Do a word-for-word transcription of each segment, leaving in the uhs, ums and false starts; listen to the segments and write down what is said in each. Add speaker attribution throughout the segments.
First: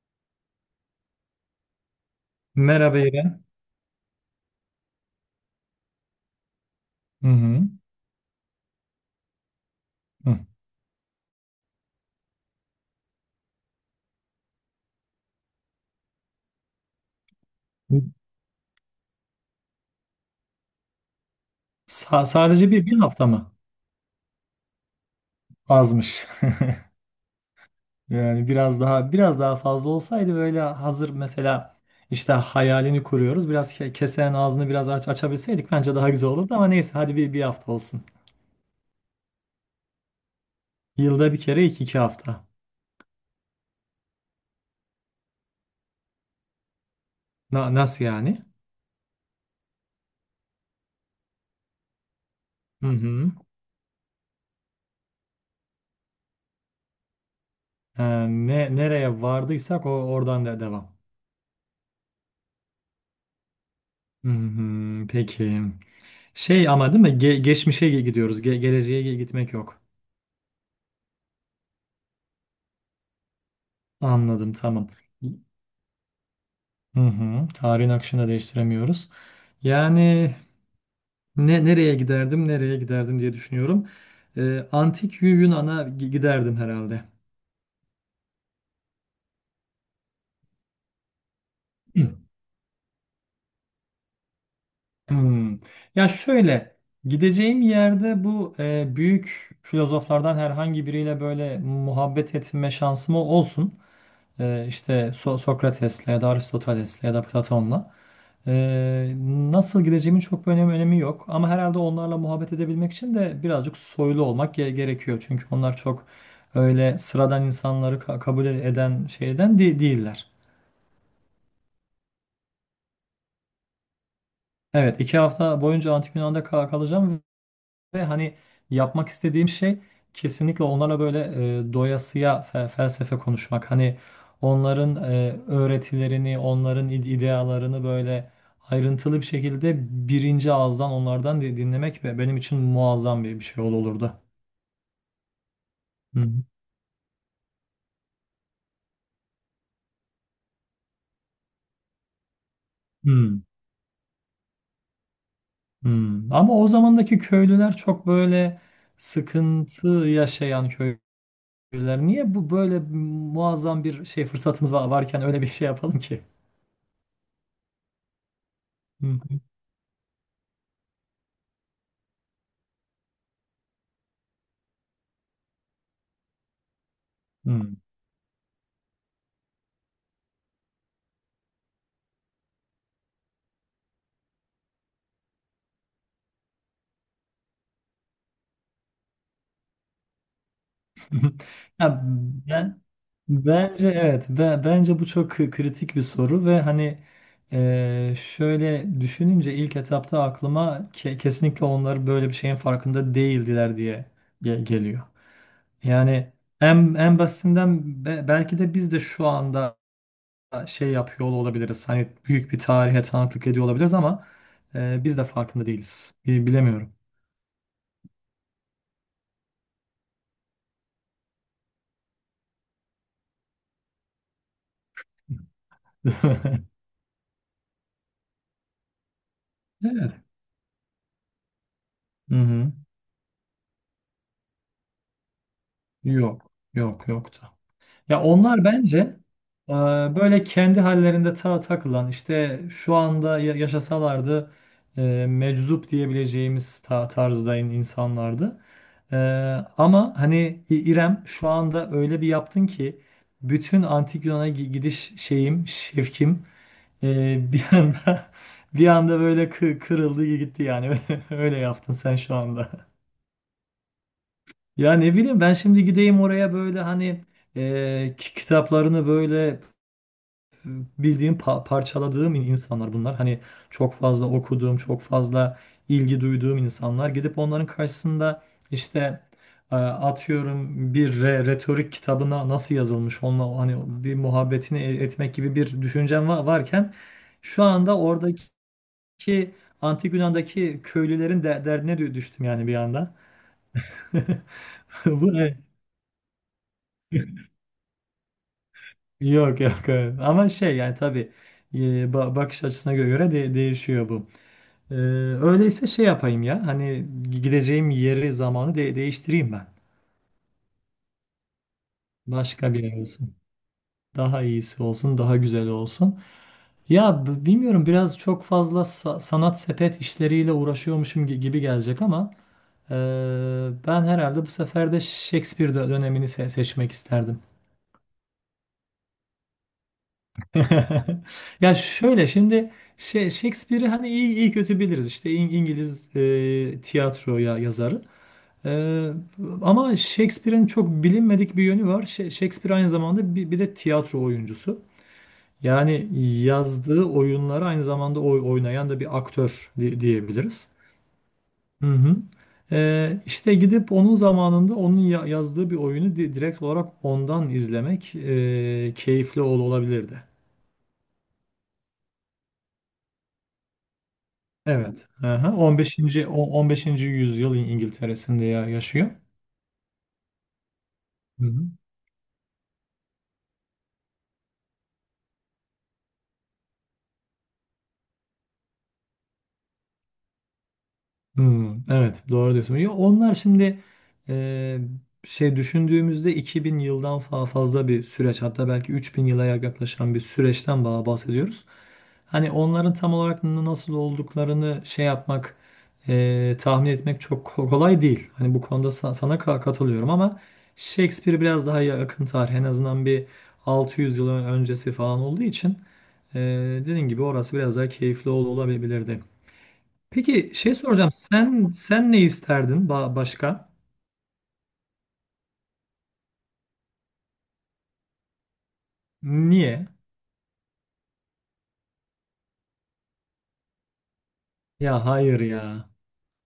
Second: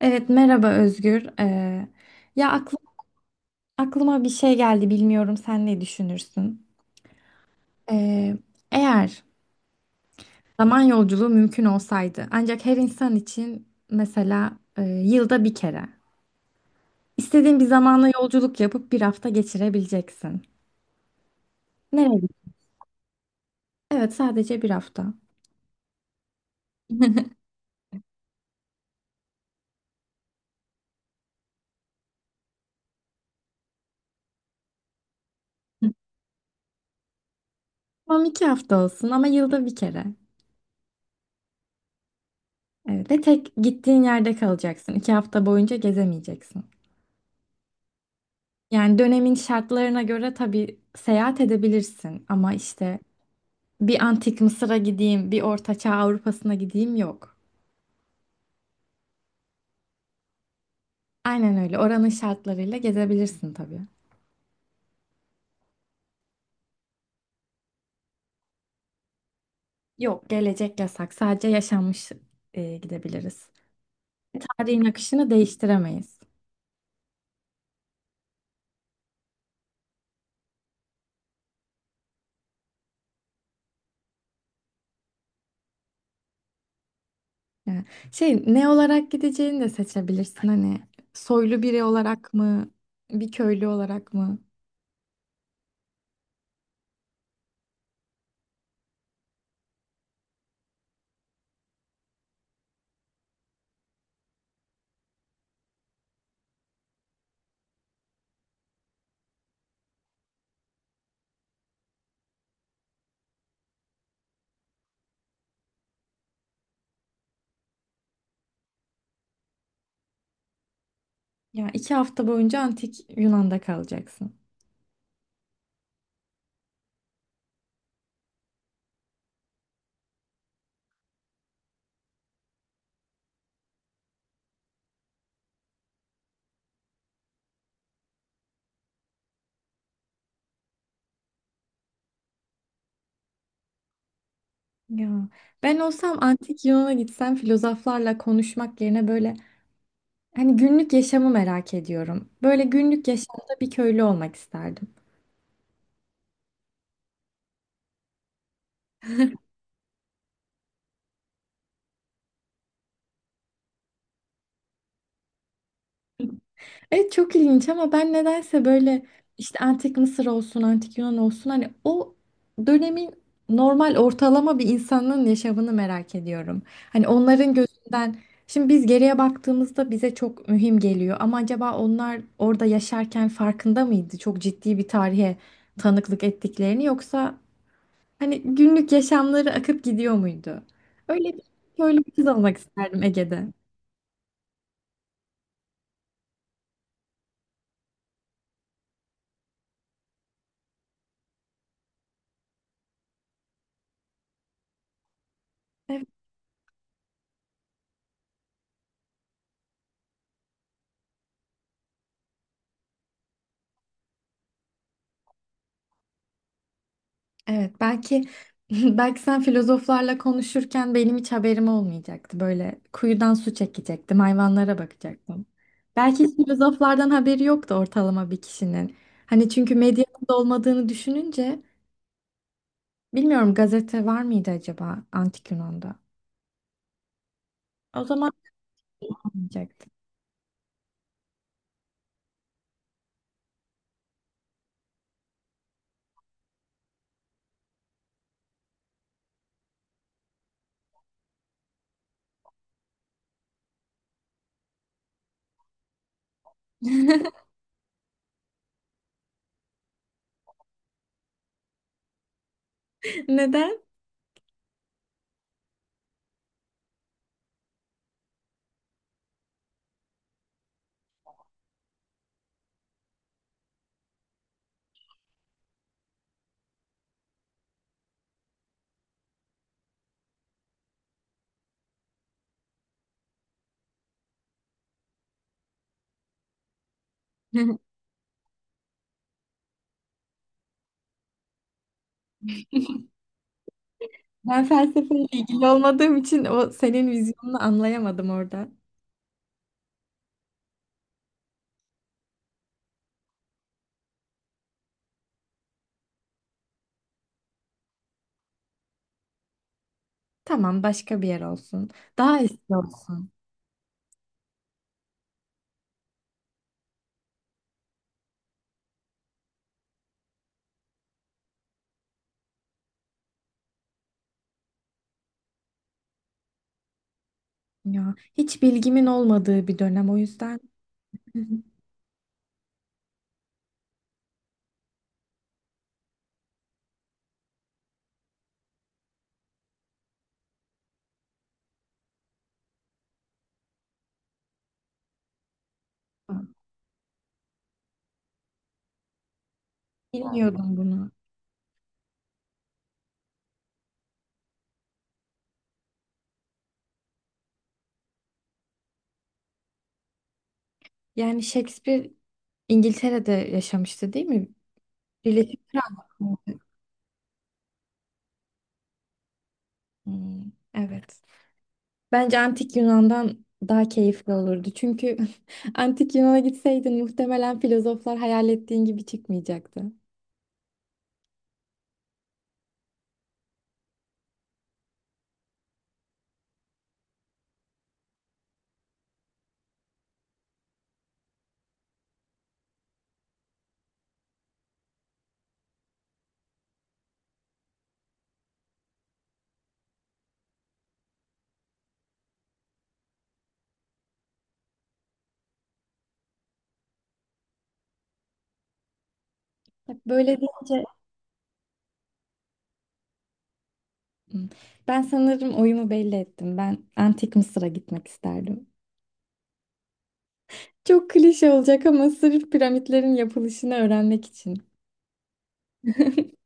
Speaker 1: Evet, merhaba Özgür. Ee, ya aklım,
Speaker 2: Merhaba İrem.
Speaker 1: Aklıma bir şey geldi, bilmiyorum sen ne düşünürsün?
Speaker 2: Hı hı.
Speaker 1: Ee, Eğer
Speaker 2: Hı.
Speaker 1: zaman yolculuğu mümkün olsaydı, ancak her insan için mesela e, yılda bir kere istediğin bir zamana yolculuk yapıp bir hafta geçirebileceksin.
Speaker 2: Sa-
Speaker 1: Nereye?
Speaker 2: sadece bir, bir hafta mı?
Speaker 1: Evet, sadece bir hafta.
Speaker 2: Azmış. Yani biraz daha biraz daha fazla olsaydı böyle hazır mesela işte hayalini kuruyoruz. Biraz ke- kesenin ağzını biraz aç açabilseydik bence daha güzel olurdu ama neyse hadi bir, bir hafta olsun.
Speaker 1: Tamam, iki hafta olsun ama yılda bir kere.
Speaker 2: Yılda bir kere iki iki hafta.
Speaker 1: Evet, ve tek gittiğin yerde kalacaksın. İki hafta boyunca gezemeyeceksin.
Speaker 2: Na- nasıl yani?
Speaker 1: Yani dönemin şartlarına göre tabii seyahat edebilirsin ama
Speaker 2: Hı
Speaker 1: işte
Speaker 2: hı.
Speaker 1: bir antik Mısır'a gideyim, bir Orta Çağ Avrupa'sına gideyim yok.
Speaker 2: Ee, ne Nereye vardıysak o oradan da devam.
Speaker 1: Aynen öyle. Oranın şartlarıyla gezebilirsin tabii.
Speaker 2: Hı hı, peki. Şey ama değil mi? Ge- geçmişe gidiyoruz. Ge- geleceğe gitmek yok.
Speaker 1: Yok, gelecek yasak. Sadece yaşanmış e, gidebiliriz.
Speaker 2: Anladım,
Speaker 1: Tarihin
Speaker 2: tamam.
Speaker 1: akışını değiştiremeyiz.
Speaker 2: Hı hı. Tarihin akışını da değiştiremiyoruz. Yani ne nereye giderdim nereye giderdim diye düşünüyorum. Ee, antik Yu- Yunan'a gi- giderdim herhalde.
Speaker 1: Yani şey ne olarak gideceğini de seçebilirsin. Hani soylu biri
Speaker 2: Hı.
Speaker 1: olarak mı, bir köylü olarak mı?
Speaker 2: Hmm. Ya şöyle, gideceğim yerde bu e, büyük filozoflardan herhangi biriyle böyle muhabbet etme şansım olsun. Ee, işte So- Sokrates'le ya da Aristoteles'le ya da Platon'la. Ee, Nasıl gideceğimin çok bir önemi, önemi yok. Ama herhalde onlarla muhabbet edebilmek için de birazcık soylu olmak ge- gerekiyor. Çünkü onlar çok öyle sıradan insanları ka- kabul eden şeyden de- değiller.
Speaker 1: Ya iki hafta boyunca antik Yunan'da kalacaksın.
Speaker 2: Evet, iki hafta boyunca Antik Yunan'da kal- kalacağım. Ve hani yapmak istediğim şey kesinlikle onlara böyle, e, doyasıya fe- felsefe konuşmak. Hani onların e, öğretilerini, onların ide- idealarını böyle ayrıntılı bir şekilde birinci ağızdan onlardan di- dinlemek ve benim için muazzam bir, bir şey ol- olurdu.
Speaker 1: Ya ben olsam
Speaker 2: Hı hı.
Speaker 1: antik Yunan'a gitsem filozoflarla konuşmak yerine böyle hani günlük yaşamı merak ediyorum. Böyle günlük
Speaker 2: Hmm,
Speaker 1: yaşamda bir köylü olmak isterdim.
Speaker 2: hmm. Ama o zamandaki köylüler çok böyle sıkıntı yaşayan köylüler. Niye bu böyle muazzam bir şey fırsatımız va- varken öyle bir şey yapalım ki?
Speaker 1: Evet, çok ilginç ama ben nedense böyle
Speaker 2: Hı hı.
Speaker 1: işte antik Mısır olsun, antik Yunan olsun hani o dönemin normal ortalama bir insanın yaşamını merak ediyorum. Hani onların
Speaker 2: Hı.
Speaker 1: gözünden şimdi biz geriye baktığımızda bize çok mühim geliyor ama acaba onlar orada yaşarken farkında mıydı? Çok ciddi bir tarihe tanıklık ettiklerini yoksa hani günlük yaşamları akıp gidiyor muydu? Öyle bir, Böyle
Speaker 2: Ya
Speaker 1: bir kız olmak
Speaker 2: ben,
Speaker 1: isterdim Ege'de.
Speaker 2: bence evet Be- bence bu çok kı- kritik bir soru ve hani, e, şöyle düşününce ilk etapta aklıma ke- kesinlikle onlar böyle bir şeyin farkında değildiler diye ge- geliyor. Yani en en basitinden be- belki de biz de şu anda şey yapıyor olabiliriz. Hani büyük bir tarihe tanıklık ediyor olabiliriz ama e, biz de farkında değiliz. Bi- Bilemiyorum.
Speaker 1: Evet, belki belki sen filozoflarla konuşurken benim hiç haberim olmayacaktı. Böyle kuyudan su çekecektim, hayvanlara bakacaktım. Belki hiç filozoflardan haberi yoktu ortalama bir kişinin. Hani çünkü
Speaker 2: Evet.
Speaker 1: medyanın da olmadığını düşününce
Speaker 2: Hı hı.
Speaker 1: bilmiyorum, gazete var mıydı acaba Antik Yunan'da?
Speaker 2: Yok. Yok yoktu.
Speaker 1: O
Speaker 2: Ya
Speaker 1: zaman
Speaker 2: onlar bence e,
Speaker 1: olmayacaktı.
Speaker 2: böyle kendi hallerinde ta takılan işte şu anda ya- yaşasalardı e, meczup diyebileceğimiz ta tarzda in- insanlardı. E, Ama hani İ- İrem şu anda öyle bir yaptın ki bütün antik Yunan'a gi- gidiş şeyim, şevkim e, bir anda bir anda böyle kı- kırıldı gitti yani. Öyle yaptın sen şu anda.
Speaker 1: Neden?
Speaker 2: Ya ne bileyim, ben şimdi gideyim oraya böyle hani, e, ki- kitaplarını böyle bildiğim, pa- parçaladığım in- insanlar bunlar. Hani çok fazla okuduğum, çok fazla ilgi duyduğum insanlar. Gidip onların karşısında işte, e, atıyorum bir re- retorik kitabına nasıl yazılmış onunla hani bir muhabbetini e- etmek gibi bir düşüncem va- varken şu anda oradaki Antik Yunan'daki köylülerin de derdine dü- düştüm yani bir anda.
Speaker 1: Ben felsefeyle
Speaker 2: Bu ne?
Speaker 1: ilgili olmadığım için o senin vizyonunu anlayamadım orada.
Speaker 2: Yok yok evet. Ama şey yani tabii, e, ba- bakış açısına göre de değişiyor bu. Ee, Öyleyse şey yapayım ya. Hani gideceğim yeri zamanı de- değiştireyim ben.
Speaker 1: Tamam, başka bir yer olsun. Daha
Speaker 2: Başka
Speaker 1: eski
Speaker 2: bir yer
Speaker 1: olsun.
Speaker 2: olsun. Daha iyisi olsun, daha güzel olsun. Ya b- bilmiyorum, biraz çok fazla sa- sanat sepet işleriyle uğraşıyormuşum gi- gibi gelecek ama, e, ben herhalde bu sefer de Shakespeare dö- dönemini se- seçmek isterdim.
Speaker 1: Ya hiç bilgimin olmadığı bir dönem, o yüzden
Speaker 2: Ya şöyle şimdi şey, Shakespeare'i hani iyi, iyi kötü biliriz. İşte İng- İngiliz e, tiyatroya yazarı. Ee, Ama Shakespeare'in çok bilinmedik bir yönü var. Ş- Shakespeare aynı zamanda bir, bir de tiyatro oyuncusu. Yani yazdığı oyunları aynı zamanda oy- oynayan da bir aktör di- diyebiliriz.
Speaker 1: bilmiyordum bunu.
Speaker 2: Hı hı. Ee, işte gidip onun zamanında onun ya- yazdığı bir oyunu di- direkt olarak ondan izlemek e, keyifli ol- olabilirdi.
Speaker 1: Yani Shakespeare İngiltere'de yaşamıştı, değil mi?
Speaker 2: Evet. Aha.
Speaker 1: Birleşik
Speaker 2: 15. o-
Speaker 1: Krallık.
Speaker 2: on beşinci yüzyıl İng- İngiltere'sinde ya- yaşıyor.
Speaker 1: Hmm, evet.
Speaker 2: Hı hı.
Speaker 1: Bence Antik Yunan'dan daha keyifli olurdu. Çünkü Antik Yunan'a gitseydin muhtemelen filozoflar hayal ettiğin gibi çıkmayacaktı.
Speaker 2: Hmm, evet doğru diyorsun. Ya onlar şimdi, e, şey düşündüğümüzde iki bin yıldan fa- fazla bir süreç, hatta belki üç bin yıla yaklaşan bir süreçten ba- bahsediyoruz. Hani onların tam olarak n- nasıl olduklarını şey yapmak, e, tahmin etmek çok ko- kolay değil. Hani bu konuda sa- sana ka- katılıyorum ama Shakespeare biraz daha yakın tarih, en azından bir altı yüz yıl öncesi falan olduğu için e, dediğin gibi orası biraz daha keyifli ol- olabilirdi.
Speaker 1: Bak, böyle
Speaker 2: Peki şey
Speaker 1: deyince.
Speaker 2: soracağım. Sen sen ne isterdin ba- başka?
Speaker 1: Hmm, ben sanırım oyumu belli ettim. Ben Antik Mısır'a gitmek isterdim.
Speaker 2: Niye?
Speaker 1: Çok klişe olacak ama sırf piramitlerin yapılışını öğrenmek için.
Speaker 2: Ya hayır ya.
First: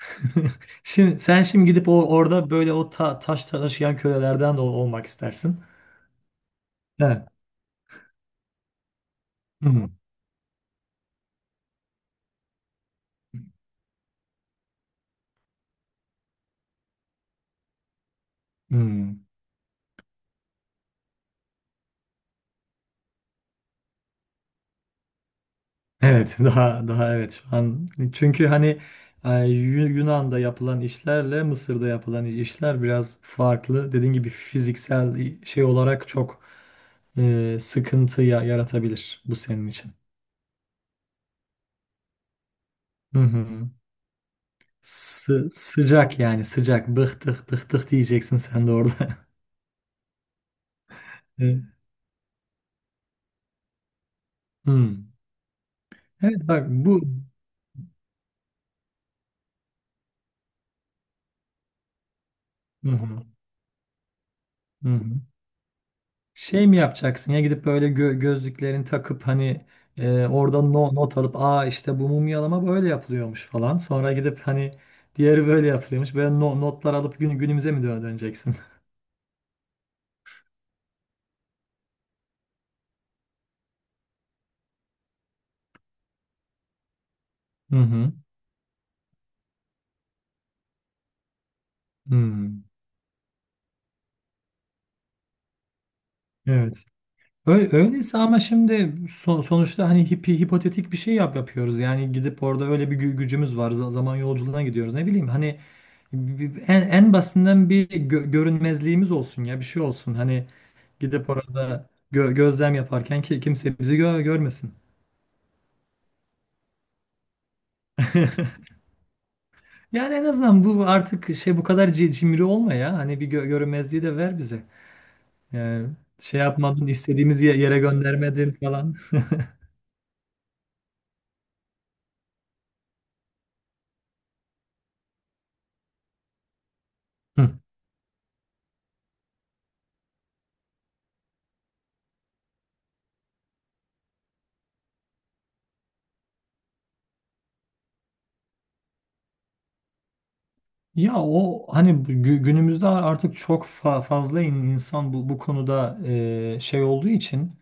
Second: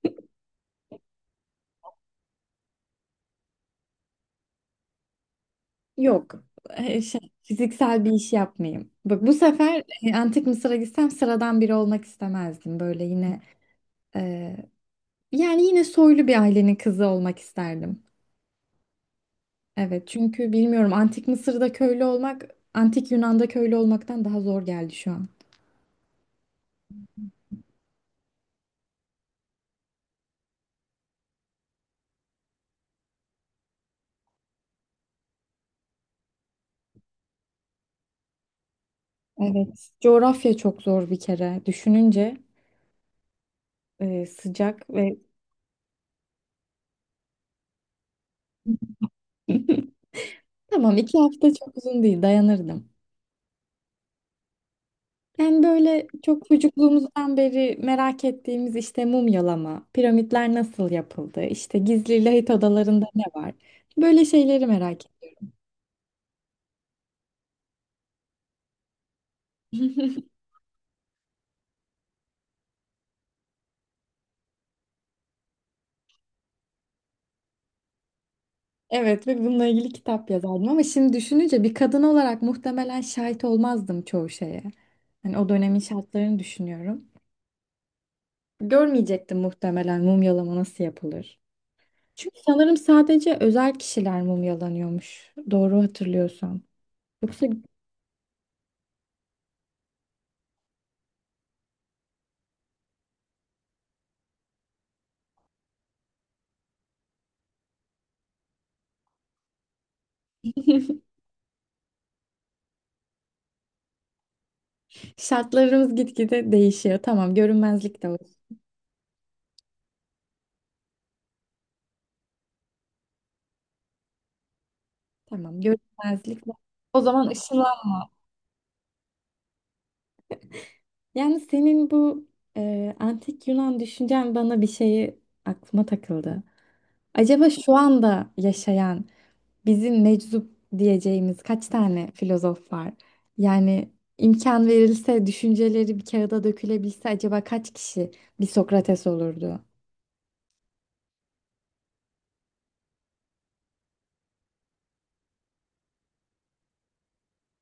Speaker 2: Şimdi sen şimdi gidip o orada böyle o ta- taş taşıyan kölelerden de ol- olmak istersin.
Speaker 1: Yok. e, Şey,
Speaker 2: Evet.
Speaker 1: fiziksel bir iş yapmayayım. Bak, bu sefer
Speaker 2: Hmm,
Speaker 1: e, Antik Mısır'a gitsem sıradan biri olmak istemezdim. Böyle yine e, yani yine soylu bir ailenin kızı olmak isterdim.
Speaker 2: hmm.
Speaker 1: Evet, çünkü bilmiyorum, Antik Mısır'da köylü olmak Antik Yunan'da köylü olmaktan daha zor geldi şu an.
Speaker 2: Evet daha daha evet şu an, çünkü hani e, Yu- Yunan'da yapılan işlerle Mısır'da yapılan işler biraz farklı. Dediğin gibi fiziksel şey olarak çok e, sıkıntı ya- yaratabilir bu senin
Speaker 1: Evet.
Speaker 2: için.
Speaker 1: Coğrafya çok zor bir kere. Düşününce
Speaker 2: Hı hı.
Speaker 1: e, sıcak ve
Speaker 2: Sı- sıcak yani sıcak. Bıktık bıktık diyeceksin sen de orada.
Speaker 1: tamam, iki hafta
Speaker 2: Evet.
Speaker 1: çok uzun değil, dayanırdım.
Speaker 2: Hmm.
Speaker 1: Yani böyle çok
Speaker 2: Evet bak bu.
Speaker 1: çocukluğumuzdan beri merak ettiğimiz işte mumyalama, piramitler nasıl yapıldı, işte gizli lahit
Speaker 2: Hı
Speaker 1: odalarında
Speaker 2: hı,
Speaker 1: ne var? Böyle şeyleri
Speaker 2: hı
Speaker 1: merak
Speaker 2: hı.
Speaker 1: ettim.
Speaker 2: Şey mi yapacaksın ya, gidip böyle gö- gözlüklerini takıp hani, e, orada no- not alıp aa işte bu mumyalama böyle yapılıyormuş falan. Sonra gidip hani diğeri böyle yapılıyormuş. Böyle no- notlar alıp gün günümüze mi dö- döneceksin?
Speaker 1: Evet, ve bununla ilgili kitap yazardım ama şimdi düşününce bir kadın olarak muhtemelen şahit olmazdım çoğu şeye. Hani o dönemin şartlarını düşünüyorum.
Speaker 2: Hı hı.
Speaker 1: Görmeyecektim muhtemelen mumyalama nasıl yapılır. Çünkü
Speaker 2: Hmm.
Speaker 1: sanırım sadece özel kişiler mumyalanıyormuş. Doğru hatırlıyorsam.
Speaker 2: Evet.
Speaker 1: Yoksa
Speaker 2: Öyle, öyleyse ama şimdi son- sonuçta hani hipi, hipotetik bir şey yap yapıyoruz. Yani gidip orada öyle bir gü- gücümüz var. za- Zaman yolculuğuna gidiyoruz. Ne bileyim, hani bi- bi- en, en basitinden bir gö- görünmezliğimiz olsun ya bir şey olsun. Hani gidip orada gö- gözlem yaparken ki kimse bizi gö- görmesin.
Speaker 1: şartlarımız gitgide değişiyor. Tamam, görünmezlik de var.
Speaker 2: Yani en azından bu artık şey, bu kadar ci- cimri olma ya. Hani bir gö- görünmezliği de ver bize.
Speaker 1: Tamam,
Speaker 2: Yani şey
Speaker 1: görünmezlik var.
Speaker 2: yapmadın,
Speaker 1: O zaman
Speaker 2: istediğimiz ye- yere
Speaker 1: ışınlan.
Speaker 2: göndermedin falan.
Speaker 1: Yani senin bu e, antik Yunan düşüncen bana bir şeyi aklıma takıldı. Acaba şu anda yaşayan bizim meczup diyeceğimiz kaç tane filozof var? Yani imkan verilse, düşünceleri bir kağıda dökülebilse acaba kaç kişi bir Sokrates olurdu?
Speaker 2: Ya o hani gü- günümüzde artık çok fa- fazla in- insan bu, bu konuda e, şey olduğu için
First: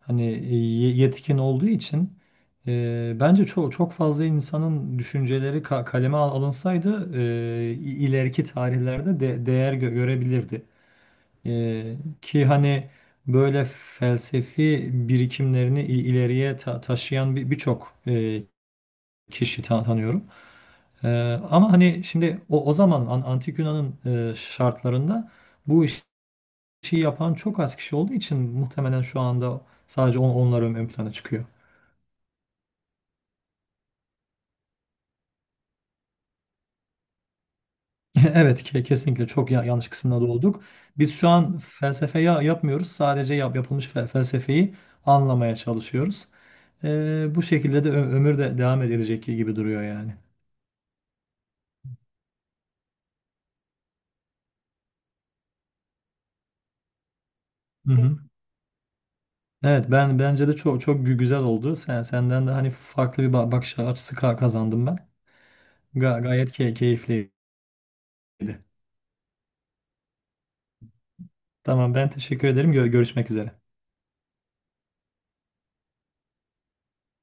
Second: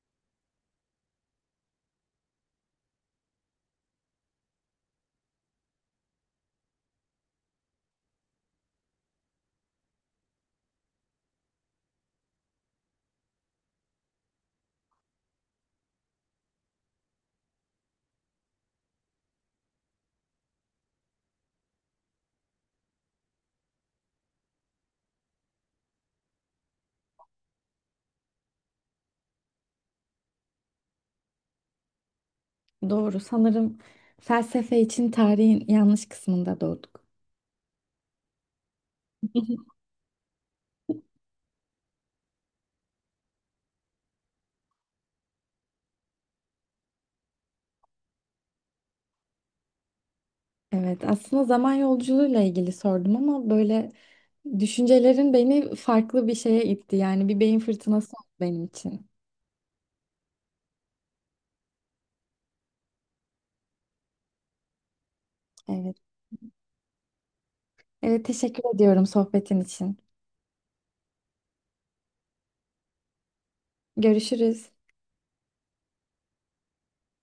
Speaker 2: hani, e, ye- yetkin olduğu için e, bence çok çok fazla insanın düşünceleri ka- kaleme al- alınsaydı e, i- ileriki tarihlerde de değer gö- görebilirdi. E, ki hani böyle felsefi birikimlerini i- ileriye ta- taşıyan bir birçok e, kişi ta- tanıyorum. Ee, Ama hani şimdi o, o zaman an- Antik Yunan'ın e, şartlarında bu iş- işi yapan çok az kişi olduğu için muhtemelen şu anda sadece on, onlar ön, ön plana çıkıyor.
Speaker 1: Doğru. Sanırım felsefe için tarihin yanlış kısmında doğduk.
Speaker 2: Evet ke- kesinlikle çok ya- yanlış kısmına doğduk. Biz şu an felsefe ya- yapmıyoruz. Sadece yap, yapılmış fe- felsefeyi anlamaya çalışıyoruz. Ee, bu şekilde de ö- ömür de devam edilecek gibi duruyor yani.
Speaker 1: Evet, aslında zaman yolculuğuyla ilgili sordum ama böyle düşüncelerin beni farklı bir şeye itti. Yani bir beyin
Speaker 2: Hı
Speaker 1: fırtınası
Speaker 2: hı.
Speaker 1: oldu benim için.
Speaker 2: Evet ben bence de çok çok gü- güzel oldu. Sen senden de hani farklı bir ba- bakış açısı ka- kazandım ben.
Speaker 1: Evet.
Speaker 2: Ga- gayet key keyifli.
Speaker 1: Evet, teşekkür ediyorum sohbetin için.
Speaker 2: Tamam ben teşekkür ederim. Gö- görüşmek üzere.
Speaker 1: Görüşürüz.